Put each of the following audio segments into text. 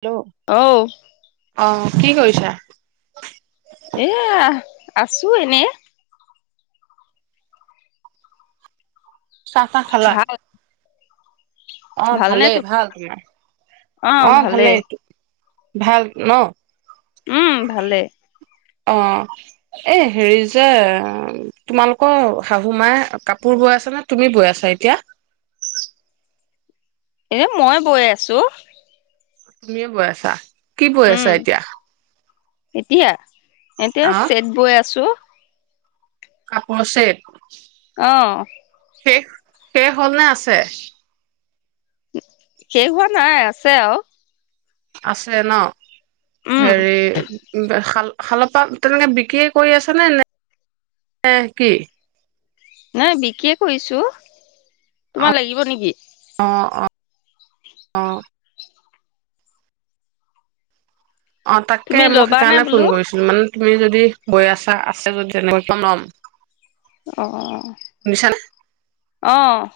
Hello আও। অ কি কৰিছা। এয়া আছো এনে। চা তা খালা। ভাল অ ভালনে তো ভালেই ভাল তোমাৰ অ ভালেই এইটো। ভাল ন। উম ভালে অঁ এই হেৰি যে তোমালোকৰ শাহু মাইে কাপোৰ বৈ আছ নে তুমি বৈ আছা এতিয়া। এনে মই বৈ আছো। তুমিয়ে বৈ আছা। কি বৈ উম আছা এতিয়া। এতিয়া। এতিয়া আহ চছেেট বৈ আছো। কাপোৰ চট। অহ শেষ হ'ল নে আছে? শেষ হোৱা নাই আছে আৰু। আছে ন'। উম হেৰি ডেউখাল শালৰ পাত তেনেকে বিকিয়ে কৰি আছেনে নে কি? নাই বিকিয়ে কৈৰিছো। তোমাক লাগিব নেকি? অ'। অ', তাকে তুমি মই ল'বা নে সেইকাৰণে বোলো ফোন কৰিছিলো মানে তুমি যদি যদি বৈ আছা আছে যদি মই এখন লম। অ'। অ'।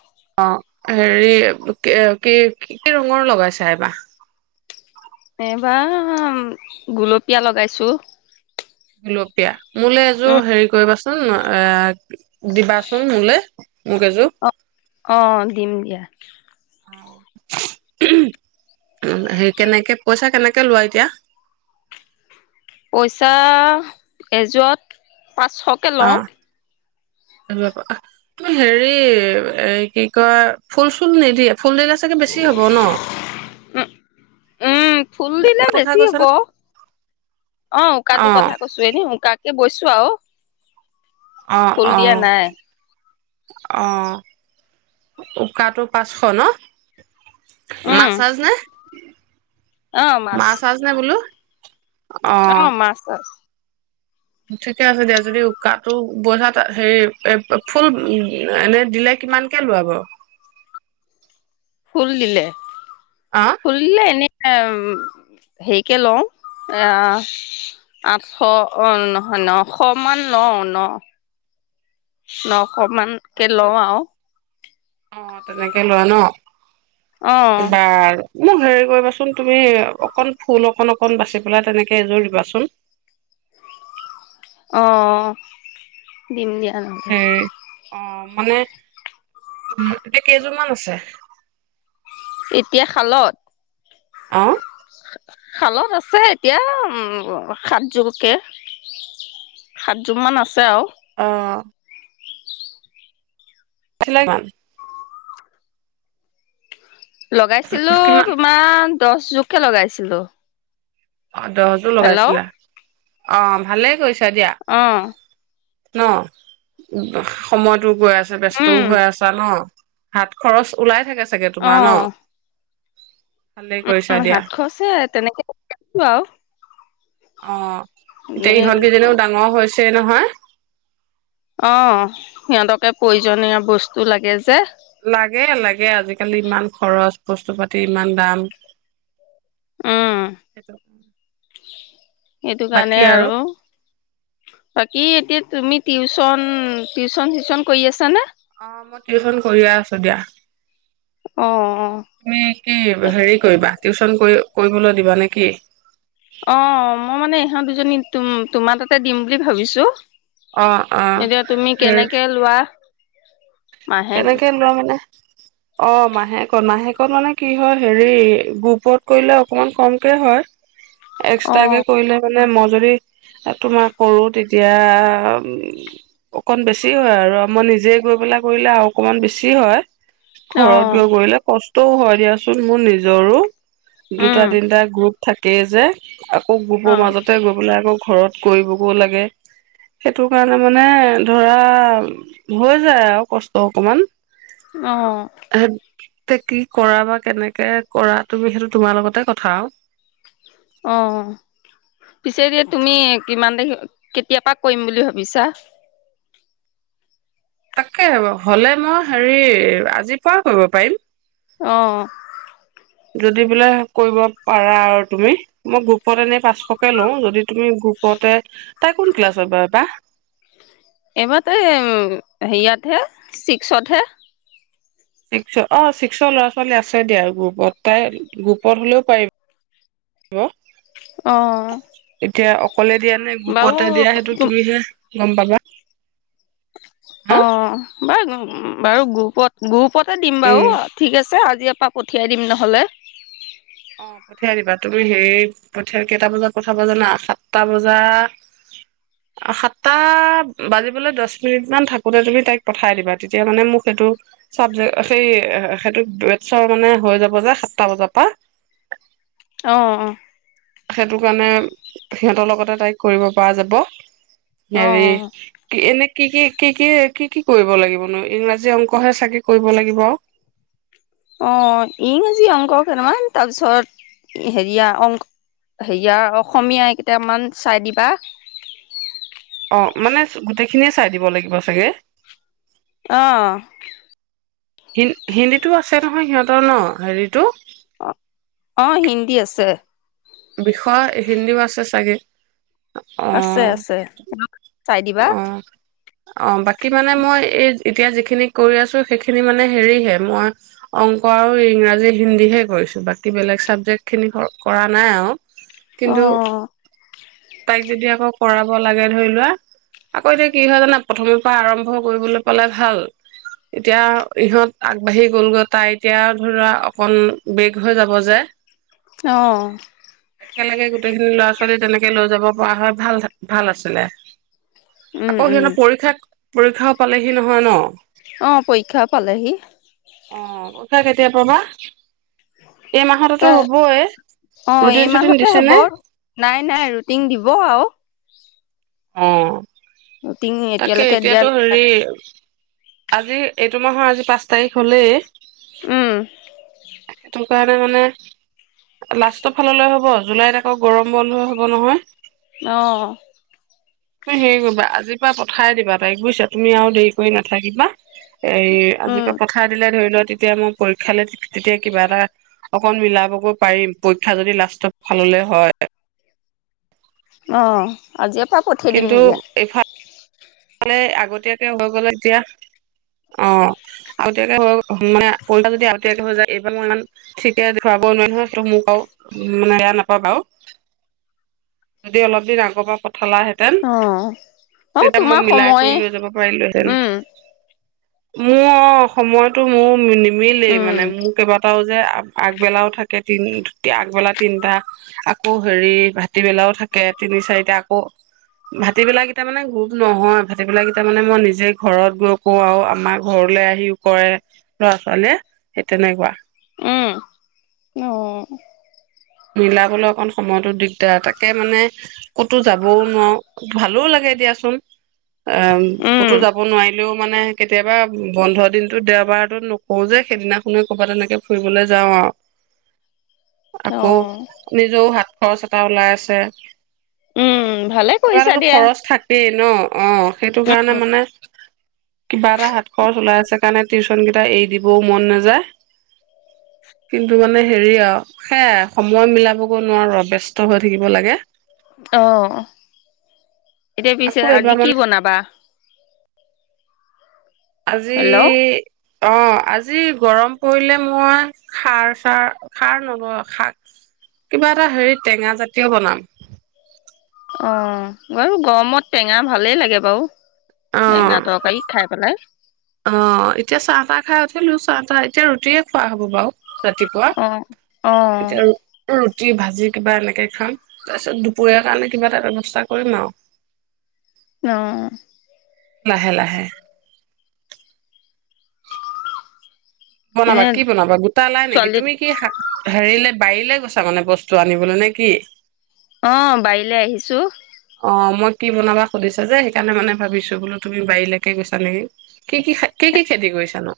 অ', হেৰি কি কি ৰঙৰ লগাইছা এইবা? এইবাৰ গুলপীয়া লগাইছো। গুলপিয়া। মোলে এযোৰ উম হেৰি কৰিবা চ উম, এ দিবাচোন মোলে। মোক এযোৰ অ', অ'। দিম দিয়া। হেৰি কেনেকে, পইচা কেনেকে লোৱা এতিয়া? পইচা এযোৰত পাঁচশকে লওঁ। তুমি হেৰি এ কি কয় ফুল চুল নিদিয়া? ফুলদিলে চাগে বেছি হ'ব ন'। উম উম ফুল দিলে কথা বেছি কৈছা হ'ব নে অ', উকাটো কথা কৈছো এনে উকা এ বৈছো আৰু। অ', ফুল দিয়া অ'। নাই অ', উকাটো পাঁচশ ন'? উম মাছাজ নে? অ মাছ মাছাজ নে বোলো? অ', মাছাজ। ঠিকে আছে দিয়া যদি উকাটো বোৱাত হেৰি ফুল এনে দিলে কিমানকে লোৱা বাৰু? ফুল দিলে। আহ ফুলদিলে এনে এ হেৰিকে লওঁ আ, আঠশ অ', নহয় নশ মান লওঁ ন' ন' অকমানকে লওঁ আও। অ', তেনেকে লোৱা অ ন'। বাৰ মোক হেৰি কৰিবাচোন তুমি অকন ফুল অকন অকন বাচি পেলাই তেনেকে এযোৰ দিবাচোন। অ', দিম দিয়া। তেনেকে হেৰি অ', মানে এতিয়া কেইযোৰমান আছে? এতিয়া খালত অহ। খালত আছে এতিয়া উম, সাতযোৰকে সাতযোৰ মান আছে আৰু। অহ। [unintelligible] লগাইছিলো কিমান তোমাৰ দহ জোখে লগাইছিলো। অ', দহজোৰ হেল্ল' লগাইছিলা। অ', ভালে কৈছো অহ। ন' উম, সমত গৈ আছে ব ব্যস্তও উম হৈ আছা ন'। হাত খৰচ ওলাই থাকে। চাগে তোমাৰ ন'। ভালেই উ, কৰিছা দিয়া সাতশছে তেনেকেছো আৰু। অ'। এতিয়া এ ইহঁত কেইজনেও ডাঙৰ হৈছে নহয়। অ', সিহঁতকে প্ৰয়োজনীয় বস্তু লাগে যে। লাগে, লাগে আজিকালি ইমান খৰচ বস্তু পাতি ইমান দাম। উম [unintelligible] সেইটো কাৰণে আৰু বাকী এতিয়া তুমি টিউচন, টিউচন চিউচন কৰি আছানে? অ', মই টিউচন কৰিয়ে আছো দিয়া। অ তুমি কি হেৰি কৰিবা টিউচন কৰি কৰিবলৈ দিবা নেকি? অ', মই মানে ইহঁত দুজনী তুম তোমাৰ তাতে দিম বুলি ভাবিছো। অ', অ'। এতিয়া তুমি হেৰি কেনেকে লোৱা? মাহেক কেনেকে লোৱা মানে অ', মাহেক শেকত মানে কি হয় হেৰি গোপত কৰিলে অকমান কমকে হয়। অ এক্সট্ৰাক কে কৰিলে মানে ম যদি তোমাৰ কৰো তেতিয়া অকণ বেছি হয় আৰু মই নিজে গৈ পেলাক কৰিলে আৰু অকণমান বেছি হয়। অ ঘৰত গৈ কলিলে কষ্ ত' হয় দিয়াচোন মোৰ নিজৰো, দুটা উম তিনটা গ্ৰুপ থাকেই যে। আকৌ গোপৰ অ মাজতে গৈ পেলাই আকৌ ঘৰত কৰিবগৈ লাগে সেইটো কাৰণে মানে ধৰা হৈ যায় আৰু কষ্ট অকমান। অহ। তে কি কৰা বা কেনেকে কৰা তুমি সেইটো তোমাৰ লগতে কথা আৰু। অ', পিছে দি তুমি কিমান দেখি কেতিয়াপা কৰিম বুলি ভাবিছা? তাকে হ হ'লে মই হেৰি আজি পুৱা কৰিব পাৰিম। অহ। যদি বোলে কৰিব পাৰা আৰু তুমি মই গ্ৰুপত এনেই পাঁচশকে লওঁ যদি তুমি গ্ৰুপতে তাই কোন ক্লাছৰ ব বা? এইবাৰতে হেৰিয়াতহে ছিক্সতহে। ছিক্স অ', ছিক্সৰ ল'ৰা-ছোৱালী আছে দিয়া আৰু গ্ৰুপত তাই গ্ৰুপত হ'লেও পাৰিব। অহ। যে অকলে দিয়া নে গোপতে দিয়া সেইটো তুমিহে গম পাবা। হা অ'। বাৰ বাৰু গ্ৰুপত গ্ৰুপ পতে দিম উম বাৰু, ঠিক আছে। তিয়াৰপা পঠিয়াই দিম নহ'লে। অ', পঠিয়াই দিবা তুমি সেই পিয়াই কেইটা বজাত পঠাবা জানা সাতটা বজা সাতটা বাজিবলৈ দহ মিনিট মান থাকোতে তুমি তাইক পঠাই দিবা তেতিয়া মানে মোক সেইটো চাবজেক সেই সেইটোটৰ মানে হৈ যাব যে সাতটা বজাৰ পৰা। [inaudible] অ', অ'। সেইটো কাৰণে সিহঁতৰ লগতে তাইক কৰিব পৰা যাব। অ হৰি কি এনে কি, কি, কি, কি, কি, কি কৰিব লাগিবনো ইংৰাজী অংকহে চাগে কৰিব লাগিব আৰু। অ', ইংৰাজী অংক কেইটামান তাৰপিছত হেৰিয়া অংক হেৰিয়া অং অসমীয়া কেইটামান চাই দিবা। অ', মানে গোটেইখিনিয়ে চাই দিব লাগিব চাগে? অহ। হি হিন্দীতটো আছে নহয় সিহঁতৰ ন' হেৰিটো? অ', অ', হিন্দী আছে। বিষয় হিন্দীও আছে চাগে। অ আছে, আছে। চাই দিবা। অ অ', বাকী মানে মই এই এতিয়া যিখিনি কৰি আছো সেইখিনি মানে হেৰিহে মই অংক আৰু ইংৰাজী হিন্দীহে কৰিছো বাকী বেলেগ চাবজেক্ট খিনি কৰা নাই আৰু। অ কিন্তু তাইক যদি আকৌ কৰাব লাগে ধৰি লোৱা আকৌ এতিয়া কি হয় জানা প্ৰথমে পৰা আৰম্ভ কৰিবলৈ পালে ভাল এতিয়া ইহঁত আগবাঢ়ি গলগৈ তাই এতিয়া ধৰিলোৱা অকন বেগ হৈ যাব যে। অহ। একেলগে গোটেইখিনি ল'ৰা-ছোৱালী তেনেকে লৈ যাব পৰা হয় ভাল ভাল আছিলে। উম আকৌ উম সিহঁনে পৰীক্ষা পৰীক্ষাও পালেহি নহয় ন'। অ', পৰীক্ষা পালেহি। কা কেতিয়া পা বা? ত অ', ৰুটিন এই চুটিন মাহতে দিছে হ'ব নে নাই নাই ৰুটিন দিব আৰু। অ'। ৰুটিন তাকে এতিয়ালৈকে দিয়া এতিয়াতো নাই। হেৰি আজি এইটো মাহৰ আজি পাঁচ তাৰিখ হ'লেই। উম। সেইটো কাৰণে মানে লাষ্টৰ ফাললৈ হ'ব জুলাইত আকৌ গৰম বন্ধ হ'ব নহয়। অহ। হেৰি কৰিবা আজিৰ পৰা পঠাই দিবা তাইক। বুজছ' তুমি আৰু দেৰি কৰি নাথাক যিবা এ উম আজিকাল পথাৰ দিলে ধৰি লওঁ তেতিয়া মই পৰীক্ষালৈ তেতিয়া কিবা এটা অকন মিলাবগৈ পাৰিম পৰীক্ষা যদি লাষ্টৰ ফাললে হয়। অ', আজি তৰা পঠাই দিম দিয়া। ফালে আগতীয়াকে হৈ গলে এতিয়া অ', আগতীয়াকে হৈ মানে পোনটা যদি আগতীয়াকে হৈ যায় এইবাৰ মোৰ ইমান ঠিকে খৰাব নোৱোৱাৰ নহয় মোক আৰু মানে বেয়া নাপাব আৰু যদি অলপ দিন আগৰ পৰা পঠালাহেঁতেন অ', অ'। তেতিয়া মই তোমাৰ মিলাই সময়ে কৰি লৈ যাব পাৰিলোহেঁন। উম মোৰ অ', সময়তো মোৰ নিমিলেই উম মানে মোৰ কেইবাটাও যে আ আগবেলাও থাকে তিনি দু আগবেলা তিনটা আকৌ হেৰি ভাটিবেলাও থাকে তিনি চাৰিটা আকৌ ভাটিবেলা কেইটা মানে ঘূ নহয় ভাটিবেলাকাকেইটা মানে মই নিজে ঘৰত গৈ কো আৰু আমাৰ ঘৰলৈ আহিও কৰে ল'ৰা-ছোৱালীয়ে সেই তেনেকুৱা উম, অ'। মিলাবলে অকণ সময়তো দিগদাৰ তাকে মানে ক'তো যাবও নোৱাৰোঁ ভালো লাগে দিয়াচোন। অ', উম ক'তো যাব নোৱাৰিলেও মানে কেতিয়াবা বন্ধ দিনতো দেওবাৰটোত নকৰো যে সেইদিনাখনে কৰ'বাত তেনেকে ফুৰিবলৈ যাওঁ আৰু। অ আকৌ নিজেও হাত খৰচ এটা ওলাই আছে। উম ভালে কিবা কৰিছা এটাটো দিয়া খৰচ থাকেই ন'। অ', সেইটো কাৰণে মানে কিবা এটা হাতসচ উলাই আছে কাৰণে টিউ নন কেইটা এৰি দিবও মন নাযায়। কিন্তু মানে [inaudible] হেৰি অ', সেয়া সময় মিলাবগৈ নোৱাৰো ব্যস্ত হৈ থাকিব লাগে। অহ। এতিয়া পিছে আকৌ আজি এইবাৰ মানে কি বনাবা? আজি হেল্ল' অ', আজি গৰম পৰিলে মই খাৰ চাৰ খাৰ ন' খাক কিবা এটা হেৰি টেঙা জাতীয় বনাম। অ', বাৰু গৰমত টেঙা ভালেই লাগে বাৰু। টেঙা অ', তৰকাৰী খাই পেলাই অ', এতিয়া চাহ তাহ খাই উঠিলো চাহ তাহ এতিয়া ৰুটিয়ে খোৱা হ'ব বাৰু। ৰাতিপুৱা অ অ এতিয়া উম, ৰুত ৰুটি ভাজি কিবা এনেকে খাম তাৰপিছত দুপৰীয়া কাৰণে কিবা এটা ব্যৱস্থা কৰিম আৰু। অ'। লাহে, লাহে। বনাবা এনে কি বনাবা গোটা লাই নেকি ছোৱালী তুমি কি হেৰিলে বাৰীলে গৈছা ত মানে বস্তু আনিবলৈ নে কি অ', বাৰিলে আহিছোঁ। ছো অ', মই কি বনাবা সুধিছা যে সেইকাৰণে মানে ভাবিছো বোলো তুমি বাৰীলৈকে গৈছা নেকি, কি কি খ কি কি খেতি কৰিছা নো?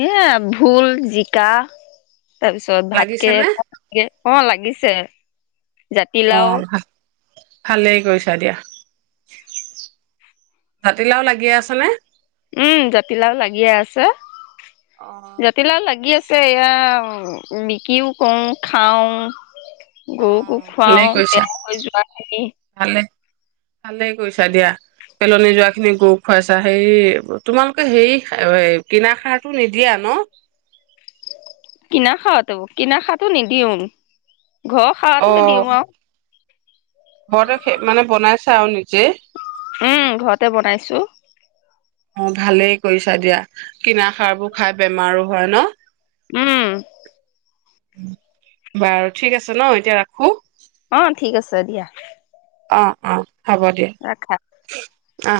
এ ভুল জিকা তাৰপিছত লাগিছে নে? ভাতকেৰো লে অ', লাগিছে অ জাতিলাও ভা ভালেই কৰিছা দিয়া, জাতিলাও লাগি আছে নে? উম, জাতিলাও লাগিয়ে আছে, অ জাতিলাও লাগি আছ এয়া বিকিও কৰোঁ খাওঁ। অ গৰুকো খুৱাও ভালেই কৰিছা বেয়া হৈ যোৱাখিনি। ভালে ভালেই কৰিছা দিয়া পেলনি যোৱা খিনি গৰু খুৱাইছা, হেৰি তোমালোকে হেৰি কিনা খাৰটো নিদিয়া ন'? কিনা খাৰ তো কিনা খাতো নিদিওঁ। ঘৰ অ খাৰটোতে দিওঁ আৰু। ঘৰতে মানে বনাইছো আৰু নিকি? উম, ঘৰতে বনাইছো। অ', ভালেই কৰিছা দিয়া, কিনা সাৰবোৰ খাই বেমাৰো হয় ন' । উম। বাৰু ঠিক আছে ন', এতিয়া ৰাখো? অ ঠিক আছে দিয়া। অ', অ'। হ'ব দিয়া, ৰাখা অ'।